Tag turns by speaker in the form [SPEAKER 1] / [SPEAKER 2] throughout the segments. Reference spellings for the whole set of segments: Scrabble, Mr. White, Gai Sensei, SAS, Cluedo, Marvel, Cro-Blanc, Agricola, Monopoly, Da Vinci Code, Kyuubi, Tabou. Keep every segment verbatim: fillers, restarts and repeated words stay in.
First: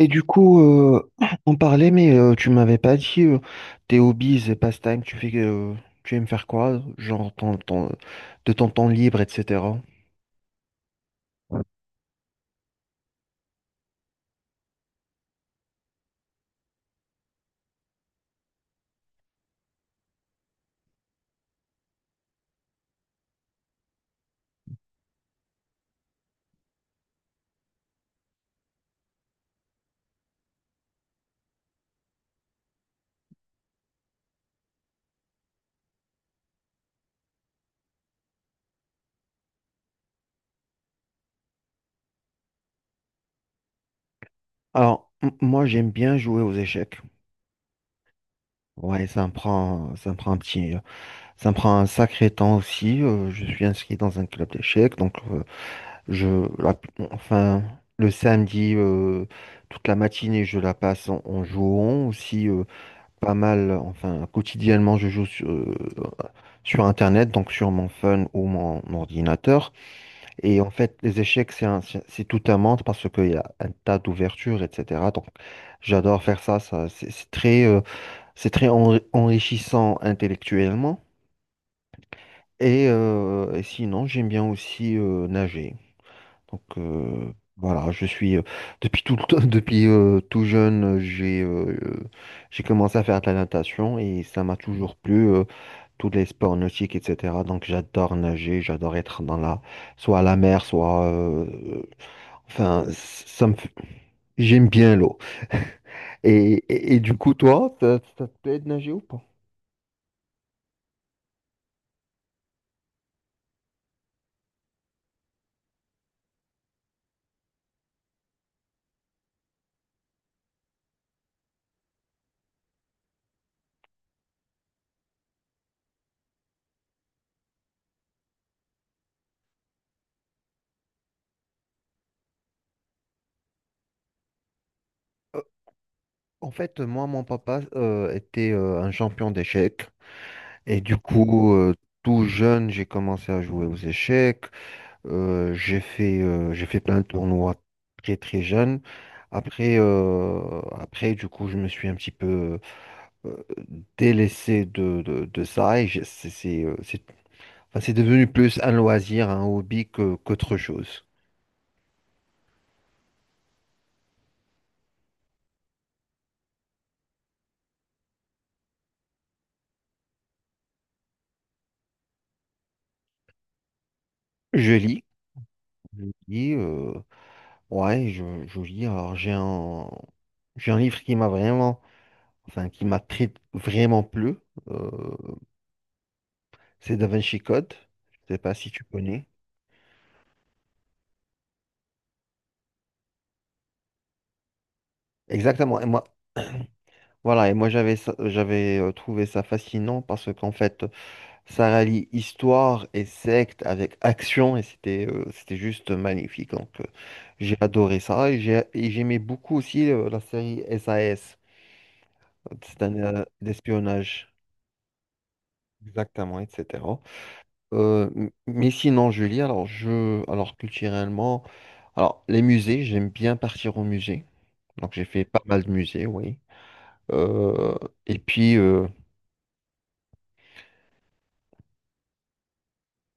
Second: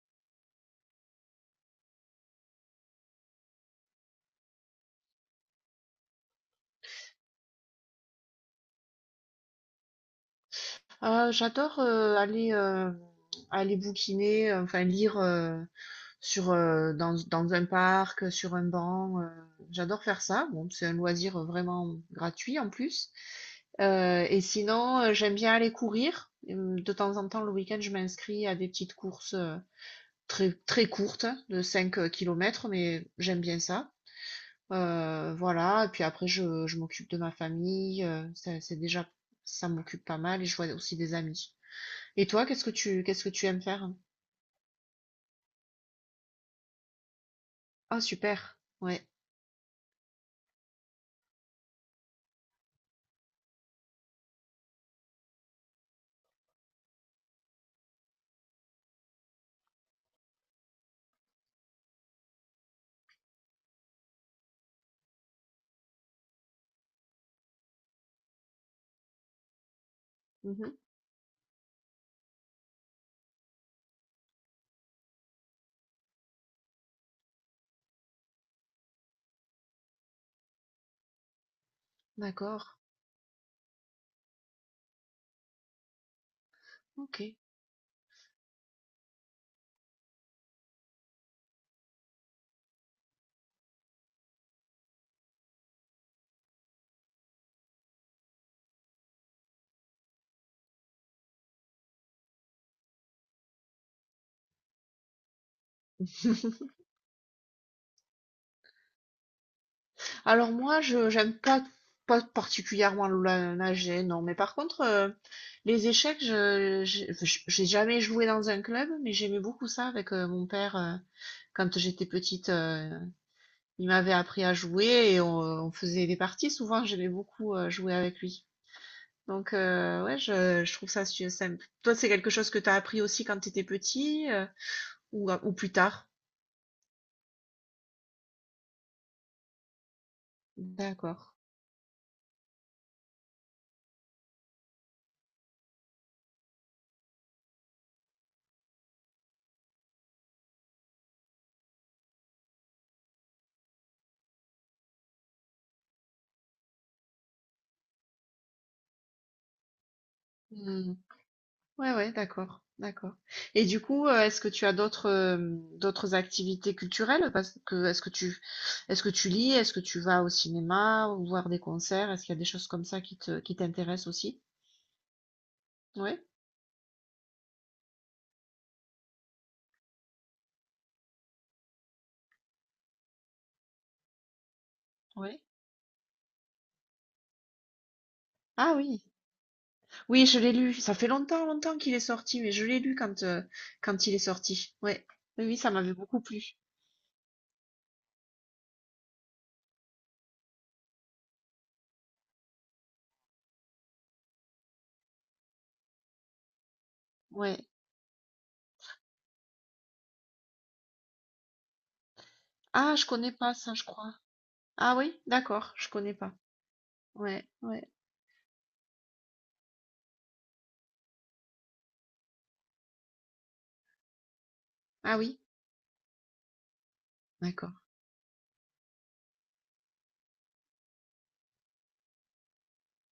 [SPEAKER 1] Et du coup, euh, on parlait, mais euh, tu m'avais pas dit euh, tes hobbies et pastimes, tu fais, euh, tu aimes faire quoi, genre ton, ton- de ton temps libre, et cetera.
[SPEAKER 2] Ah, j'adore euh, aller euh, aller bouquiner, euh, enfin lire euh, sur euh, dans, dans un parc, sur un banc. Euh, j'adore faire ça. Bon, c'est un loisir vraiment gratuit en plus. Euh, et sinon, euh, j'aime bien aller courir. Hum. De temps en temps, le week-end, je m'inscris à des petites courses euh, très très courtes, de cinq euh, kilomètres, mais j'aime bien ça. Euh, voilà. Et puis après, je, je m'occupe de ma famille. Euh, ça- c'est déjà ça m'occupe pas mal et je vois aussi des amis. Et toi, qu'est-ce que tu qu'est-ce que tu aimes faire?
[SPEAKER 1] Alors, m- moi, j'aime bien jouer aux échecs.
[SPEAKER 2] Ah super,
[SPEAKER 1] Ouais,
[SPEAKER 2] ouais.
[SPEAKER 1] ça me prend, ça me prend un petit, ça me prend un sacré temps aussi. Euh, je suis inscrit dans un club d'échecs, donc euh, Je, la- enfin, le samedi, euh, toute la matinée, je la passe en, en jouant aussi euh, pas mal. Enfin, quotidiennement, je joue sur, euh, sur Internet, donc sur mon phone ou mon ordinateur. Et en
[SPEAKER 2] Mhm.
[SPEAKER 1] fait, les échecs, c'est un- c'est c'est tout un monde parce qu'il y a un tas d'ouvertures, et cetera. Donc, j'adore faire ça. Ça, c'est c'est très, euh, c'est très enri- enrichissant intellectuellement.
[SPEAKER 2] D'accord.
[SPEAKER 1] Et, euh, et sinon, j'aime bien aussi euh, nager. Donc euh,
[SPEAKER 2] OK.
[SPEAKER 1] voilà, je suis euh, depuis tout le temps, depuis euh, tout jeune, j'ai euh, j'ai commencé à faire de la natation et ça m'a toujours plu, euh, tous les sports nautiques, et cetera. Donc j'adore nager, j'adore être dans la soit à la mer, soit euh, enfin ça me fait- j'aime bien l'eau. Et, et, et du coup, toi, ça, ça te plaît de nager ou pas?
[SPEAKER 2] Alors moi, je j'aime pas pas particulièrement la nager, non. Mais par contre, euh, les échecs, je j'ai j'ai jamais joué dans un club, mais j'aimais beaucoup ça avec euh, mon père euh, quand j'étais petite. Euh, il m'avait appris à jouer et on, on faisait des parties. Souvent, j'aimais beaucoup euh, jouer avec lui. Donc euh, ouais, je, je trouve ça su- simple. Toi, c'est quelque chose que t'as appris aussi quand t'étais petit. euh? Ou
[SPEAKER 1] Euh,
[SPEAKER 2] ou plus tard?
[SPEAKER 1] En fait, moi, mon papa euh, était euh, un champion d'échecs. Et du
[SPEAKER 2] D'accord.
[SPEAKER 1] coup, euh, tout jeune, j'ai commencé à jouer aux échecs. Euh, j'ai fait, euh, j'ai fait plein de tournois très très jeune. Après, euh, après, du coup, je me suis un petit peu euh, délaissé de, de, de ça et j'ai- c'est c'est, euh, c'est- enfin, c'est devenu plus un loisir, un hobby que, qu'autre
[SPEAKER 2] Mmh.
[SPEAKER 1] chose.
[SPEAKER 2] Ouais, ouais, d'accord, d'accord. Et du coup, heu, est-ce que tu as d'autres, hem, d'autres activités culturelles? Parce que est-ce que tu est-ce que tu lis? Est-ce que tu vas au cinéma ou voir des concerts? Est-ce qu'il y a des choses comme ça qui te qui t'intéressent aussi?
[SPEAKER 1] Je lis, je
[SPEAKER 2] Ouais?
[SPEAKER 1] lis, euh, ouais, je, je lis. Alors, j'ai un, j'ai un livre qui m'a vraiment, enfin, qui m'a très, vraiment plu. Euh,
[SPEAKER 2] Ouais.
[SPEAKER 1] c'est Da Vinci Code. Je sais pas si
[SPEAKER 2] Ah
[SPEAKER 1] tu
[SPEAKER 2] oui.
[SPEAKER 1] connais.
[SPEAKER 2] Oui, je l'ai lu. Ça fait longtemps, longtemps qu'il est sorti, mais je l'ai lu quand, heu, quand il est sorti. Ouais. Oui, oui, ça
[SPEAKER 1] Exactement. Et
[SPEAKER 2] m'avait
[SPEAKER 1] moi,
[SPEAKER 2] beaucoup plu.
[SPEAKER 1] Voilà, et moi j'avais ça- j'avais euh, trouvé ça fascinant parce qu'en fait, ça rallie histoire et secte avec action et c'était euh, c'était juste magnifique. Donc euh, j'ai
[SPEAKER 2] Ouais.
[SPEAKER 1] adoré ça et j'ai et j'aimais beaucoup aussi euh, la série S A S, c'est un
[SPEAKER 2] Ah, je
[SPEAKER 1] euh,
[SPEAKER 2] connais pas ça, je crois.
[SPEAKER 1] d'espionnage,
[SPEAKER 2] Ah oui? D'accord, je connais pas.
[SPEAKER 1] exactement, et cetera.
[SPEAKER 2] Ouais, ouais.
[SPEAKER 1] Euh, m- mais sinon, Julie, alors je alors culturellement, alors les musées, j'aime bien partir au musée. Donc j'ai
[SPEAKER 2] Ah
[SPEAKER 1] fait
[SPEAKER 2] oui?
[SPEAKER 1] pas mal de musées, oui.
[SPEAKER 2] D'accord.
[SPEAKER 1] Euh, et puis euh,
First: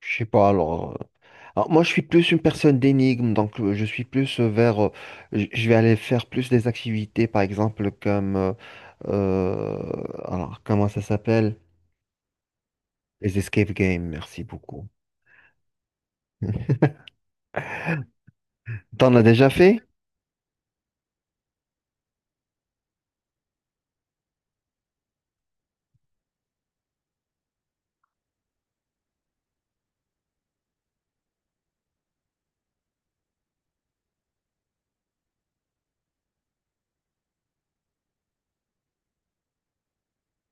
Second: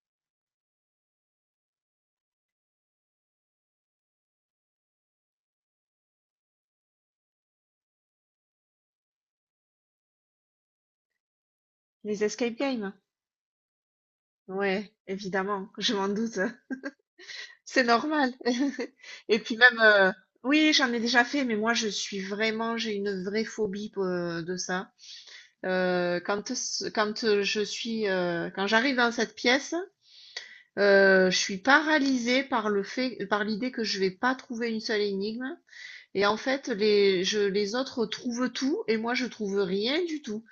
[SPEAKER 1] Je sais pas, alors, euh, alors, moi, je suis plus une personne d'énigme, donc euh, je suis plus euh, vers. Euh, j- je vais aller faire plus des activités, par exemple, comme. Euh, euh, alors, comment ça s'appelle?
[SPEAKER 2] Les escape games?
[SPEAKER 1] Les escape games, merci beaucoup.
[SPEAKER 2] Ouais, évidemment, je m'en doute, c'est normal.
[SPEAKER 1] T'en as
[SPEAKER 2] Et
[SPEAKER 1] déjà
[SPEAKER 2] puis même,
[SPEAKER 1] fait?
[SPEAKER 2] heu, oui, j'en ai déjà fait, mais moi je suis vraiment j'ai une vraie phobie p de ça. Heu, quand ce quand, heu, je suis, heu, quand j'arrive dans cette pièce, heu, je suis paralysée par le fait par l'idée que je vais pas trouver une seule énigme et en fait les je les autres trouvent tout et moi je trouve rien du tout.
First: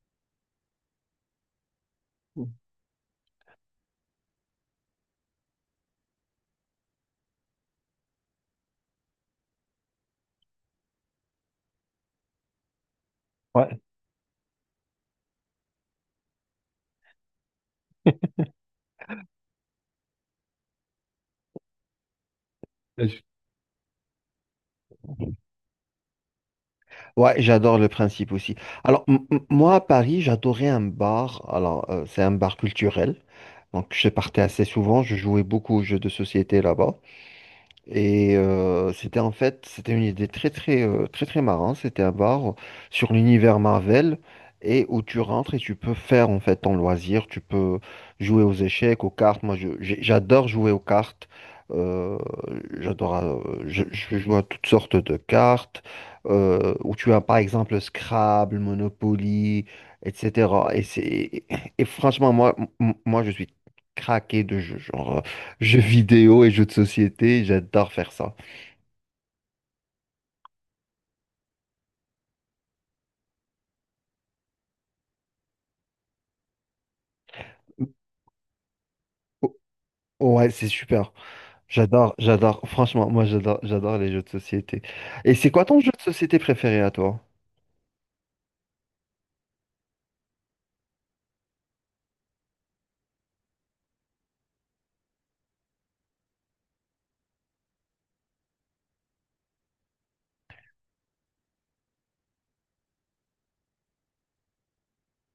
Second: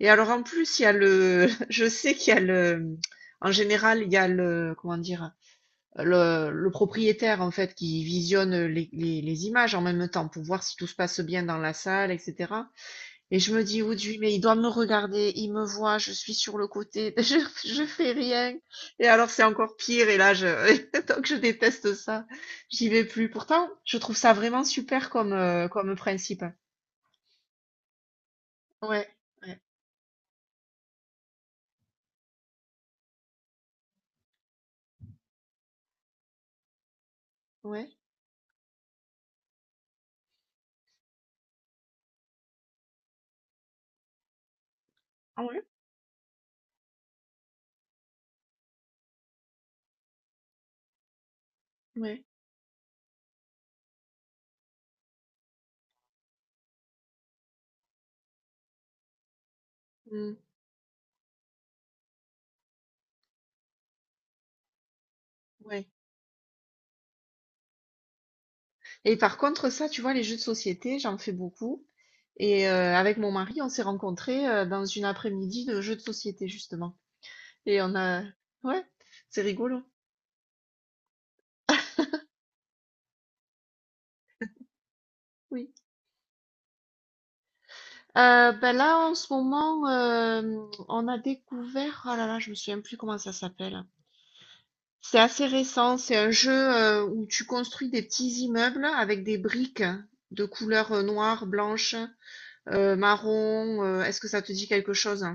[SPEAKER 2] Et alors en plus, il y a le, je sais qu'il y a le, en général, il y a le, comment dire, le, le propriétaire en fait qui visionne les, les, les images en même temps pour voir si tout se passe bien dans la salle, et cætera. Et je me dis, oui, mais il doit me regarder, il me voit, je suis sur le côté, je, je fais rien. Et alors c'est encore pire. Et là, je, donc je déteste ça. J'y vais
[SPEAKER 1] Je
[SPEAKER 2] plus. Pourtant, je trouve ça vraiment super comme, euh, comme principe.
[SPEAKER 1] Ouais, j'adore le principe aussi. Alors,
[SPEAKER 2] Ouais,
[SPEAKER 1] m- m-
[SPEAKER 2] ouais,
[SPEAKER 1] moi, à Paris, j'adorais un bar. Alors, euh, c'est un bar culturel. Donc, je partais assez souvent. Je jouais beaucoup aux jeux de société là-bas.
[SPEAKER 2] ouais.
[SPEAKER 1] Et euh, c'était en fait, c'était une idée très très euh, très très marrante. C'était un bar sur l'univers Marvel et où tu
[SPEAKER 2] Ah
[SPEAKER 1] rentres et
[SPEAKER 2] ouais,
[SPEAKER 1] tu peux faire en fait ton loisir. Tu peux jouer aux échecs, aux cartes. Moi, je- j'ai- j'adore jouer aux cartes. Euh,
[SPEAKER 2] ouais.
[SPEAKER 1] j'adore. euh, je, je joue à toutes sortes de cartes euh, où tu as par exemple Scrabble, Monopoly,
[SPEAKER 2] Mm.
[SPEAKER 1] et cetera. Et c'est et franchement moi m- moi je suis craqué de jeux. Jeux
[SPEAKER 2] Ouais.
[SPEAKER 1] vidéo et jeux de société, j'adore faire ça.
[SPEAKER 2] Et par contre, ça, tu vois, les jeux de société, j'en fais beaucoup. Et euh, avec mon mari, on s'est rencontrés euh, dans une après-midi de jeux de société, justement. Et on a... Ouais, c'est
[SPEAKER 1] O-
[SPEAKER 2] rigolo.
[SPEAKER 1] Ouais, c'est super. J'adore, j'adore. Franchement, moi, j'adore, j'adore les jeux de société. Et c'est quoi
[SPEAKER 2] Oui.
[SPEAKER 1] ton jeu de société préféré à toi?
[SPEAKER 2] Euh, ben là, en ce moment, euh, on a découvert... Oh là là, je me souviens plus comment ça s'appelle. C'est assez récent. C'est un jeu euh, où tu construis des petits immeubles avec des briques de couleur euh, noire, blanche, euh, marron. euh, Est-ce que ça te dit quelque chose?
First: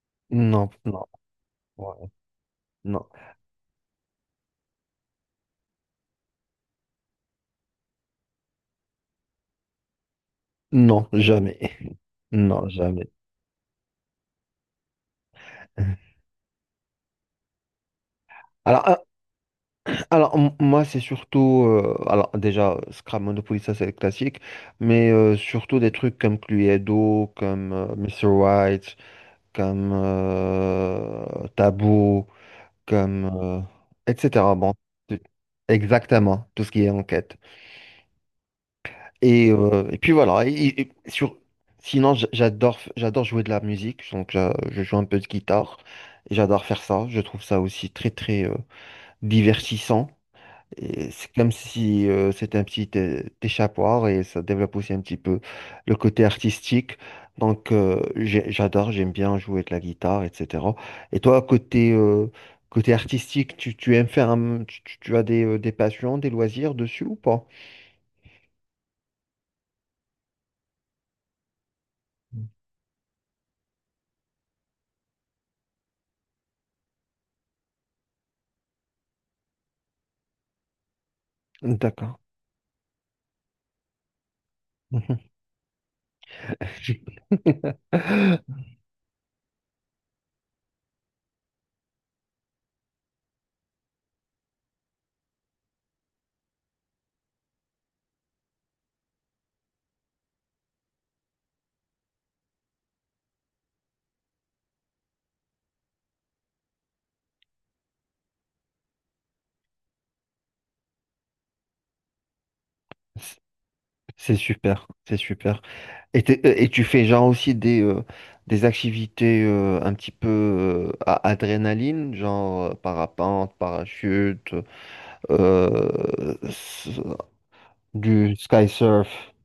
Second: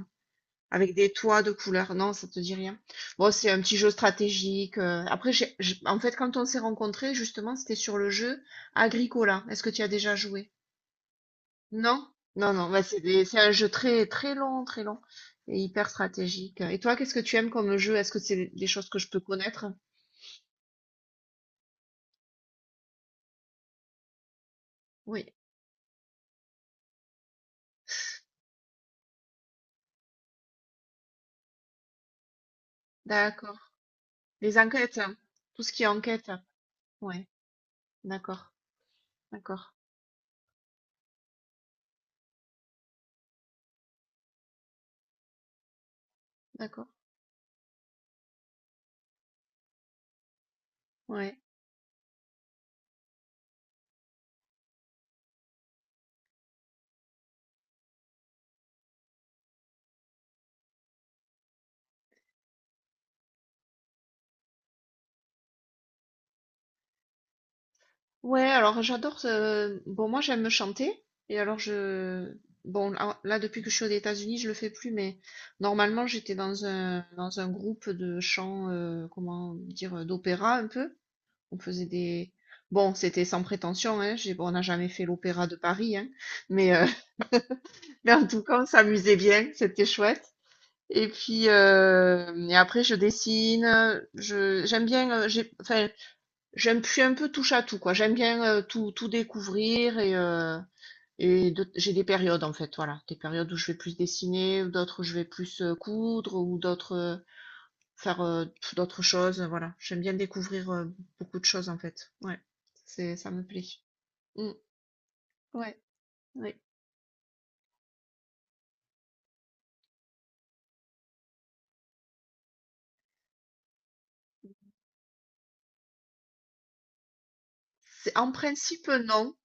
[SPEAKER 1] Non,
[SPEAKER 2] Avec
[SPEAKER 1] non,
[SPEAKER 2] des toits de couleurs,
[SPEAKER 1] ouais,
[SPEAKER 2] non, ça te dit rien?
[SPEAKER 1] non,
[SPEAKER 2] Bon, c'est un petit jeu stratégique. euh, Après, j'ai, j'ai- en fait, quand on s'est rencontrés, justement, c'était sur le jeu Agricola. Est-ce que tu y as déjà joué?
[SPEAKER 1] non, jamais,
[SPEAKER 2] Non? Non,
[SPEAKER 1] non,
[SPEAKER 2] non, bah, c'est
[SPEAKER 1] jamais.
[SPEAKER 2] des- c'est un jeu très, très long, très long et hyper stratégique. Et toi, qu'est-ce que tu aimes comme jeu? Est-ce que c'est des des
[SPEAKER 1] Alors,
[SPEAKER 2] choses que je peux connaître?
[SPEAKER 1] Alors, m- moi, c'est surtout. Euh, alors, déjà, Scrap Monopoly, ça, c'est le classique. Mais
[SPEAKER 2] Oui,
[SPEAKER 1] euh, surtout des trucs comme Cluedo, comme euh, monsieur White, comme euh, Tabou, comme. Euh,
[SPEAKER 2] d'accord.
[SPEAKER 1] et cetera.
[SPEAKER 2] Les
[SPEAKER 1] Bon,
[SPEAKER 2] enquêtes, hein,
[SPEAKER 1] c'est-
[SPEAKER 2] tout ce qui est enquête. Hein.
[SPEAKER 1] exactement, tout ce qui est
[SPEAKER 2] Ouais,
[SPEAKER 1] enquête.
[SPEAKER 2] d'accord,
[SPEAKER 1] Et,
[SPEAKER 2] d'accord,
[SPEAKER 1] euh, et puis voilà. Et- et sur... Sinon, j- j'adore f- j'adore jouer de la musique. Donc, j'a- je joue un peu de guitare. Et j'adore faire
[SPEAKER 2] d'accord.
[SPEAKER 1] ça. Je trouve ça aussi très, très euh, divertissant. Et c'est
[SPEAKER 2] Ouais.
[SPEAKER 1] comme si euh, c'était un petit euh, échappatoire et ça développe aussi un petit peu le côté artistique. Donc euh, j'ai- j'adore, j'aime bien jouer de la guitare, et cetera. Et toi, côté, euh, côté artistique, tu, tu aimes faire un, tu, tu- tu as des, euh, des passions, des loisirs dessus ou pas?
[SPEAKER 2] Ouais, alors j'adore. euh, Bon, moi j'aime chanter. Et alors je. Bon, là, là, depuis que je suis aux États-Unis, je le fais plus, mais normalement j'étais dans un, dans un groupe de chant, euh, comment dire, euh, d'opéra un peu. On faisait
[SPEAKER 1] D'accord.
[SPEAKER 2] des. Bon, c'était sans prétention, hein. J'ai... bon, on n'a jamais fait l'opéra de Paris, hein. Mais, euh, mais en tout cas, on s'amusait bien, c'était chouette. Et puis, euh, et après, je dessine. Je, j'aime bien. euh, j'ai... Enfin, J'aime, je suis un peu touche à tout, quoi. J'aime bien euh, tout, tout découvrir et, euh, et de- j'ai des périodes en fait, voilà, des périodes où je vais plus dessiner, ou d'autres où je vais plus euh, coudre ou d'autres euh, faire euh, pff, d'autres choses, voilà. J'aime bien découvrir euh, beaucoup de choses en fait. Ouais, c'est ça me plaît.
[SPEAKER 1] C'est
[SPEAKER 2] Mm.
[SPEAKER 1] super, c'est super.
[SPEAKER 2] Ouais.
[SPEAKER 1] Et, t'es- euh,
[SPEAKER 2] Ouais.
[SPEAKER 1] et tu fais genre aussi des, euh, des activités euh, un petit peu euh, à adrénaline, genre euh, parapente, parachute, euh, s-
[SPEAKER 2] C'est en
[SPEAKER 1] du sky
[SPEAKER 2] principe
[SPEAKER 1] surf.
[SPEAKER 2] non.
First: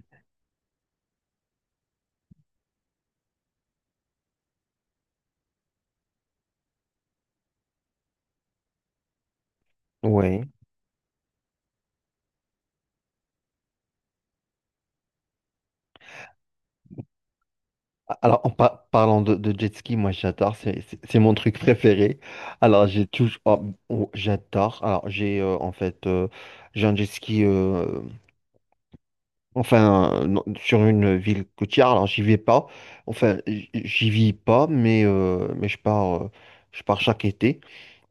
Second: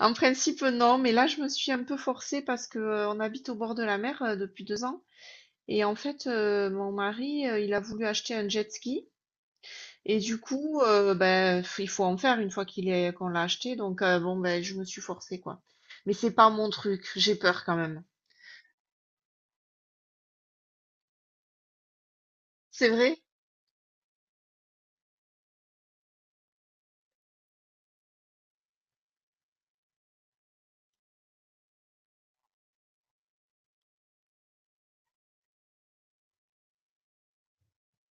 [SPEAKER 2] En principe non, mais là je me suis un peu forcée parce que euh, on habite au bord de la mer euh, depuis deux ans et en fait euh, mon mari euh, il a voulu acheter un jet ski. Et du
[SPEAKER 1] Oui.
[SPEAKER 2] coup, heu, ben, f- il faut en faire une fois qu'il est qu'on l'a acheté donc heu, bon, ben, je me suis forcée, quoi. Mais c'est pas mon truc, j'ai peur quand même.
[SPEAKER 1] Alors, en par- parlant de, de jet ski, moi j'adore, c'est c'est- c'est mon truc préféré. Alors,
[SPEAKER 2] C'est
[SPEAKER 1] j'ai
[SPEAKER 2] vrai?
[SPEAKER 1] toujours. Oh, oh, j'adore. Alors, j'ai euh, en fait, euh, j'ai un jet ski euh, Enfin, euh, non, sur une ville côtière, alors j'y vais pas. Enfin, j- j'y vis pas, mais, euh, mais je pars, euh, je pars chaque été.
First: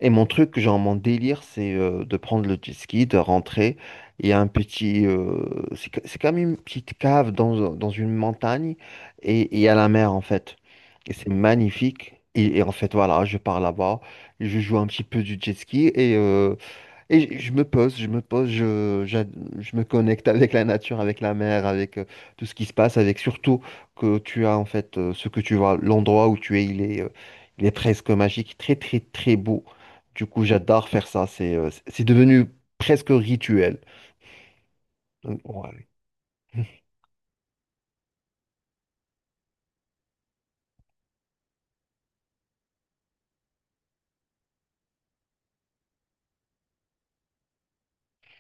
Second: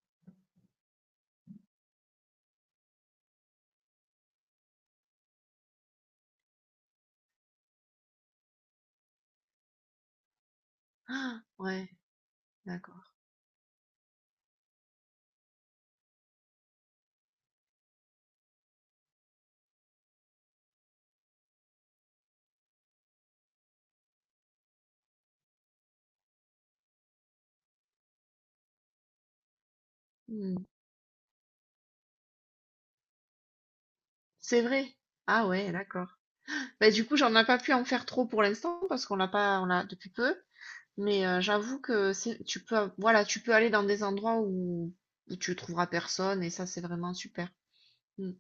[SPEAKER 1] Et mon truc, genre mon délire, c'est euh, de prendre le jet ski, de rentrer. Il y a un petit, euh, c'est ca- c'est comme une petite cave dans, dans une montagne et et il y a la mer en fait. Et c'est
[SPEAKER 2] Ah ouais,
[SPEAKER 1] magnifique. Et, et en fait,
[SPEAKER 2] d'accord.
[SPEAKER 1] voilà, je pars là-bas, je joue un petit peu du jet ski et. euh, et je me pose, je me pose, je, j'ad- je me connecte avec la nature, avec la mer, avec euh, tout ce qui se passe, avec surtout que tu as en fait euh, ce que tu vois, l'endroit où tu es, il est, euh, il est presque magique, très très très beau. Du coup,
[SPEAKER 2] Mmh.
[SPEAKER 1] j'adore faire ça, c'est euh, c'est c'est devenu presque rituel.
[SPEAKER 2] C'est vrai?
[SPEAKER 1] Donc,
[SPEAKER 2] Ah ouais,
[SPEAKER 1] ouais.
[SPEAKER 2] d'accord. Ben du coup, j'en ai pas pu en faire trop pour l'instant parce qu'on l'a pas on l'a depuis peu, mais heu, j'avoue que c'est tu peux av voilà, tu peux aller dans des endroits où où tu trouveras personne et ça, c'est vraiment super. Mmh.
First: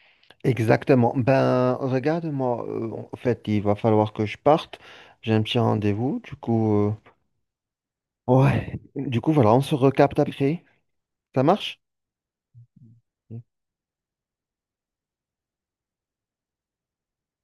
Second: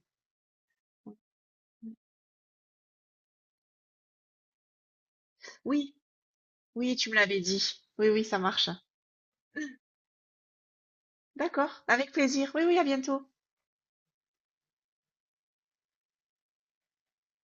[SPEAKER 1] Exactement. Ben, regarde-moi, euh, en fait, il va falloir que je parte. J'ai un petit
[SPEAKER 2] Oui,
[SPEAKER 1] rendez-vous, du coup, euh,
[SPEAKER 2] oui, tu me l'avais dit. Oui, oui, ça marche.
[SPEAKER 1] ouais. Du coup, voilà, on se recapte après. Ça marche?
[SPEAKER 2] D'accord, avec plaisir. Oui, oui, à bientôt.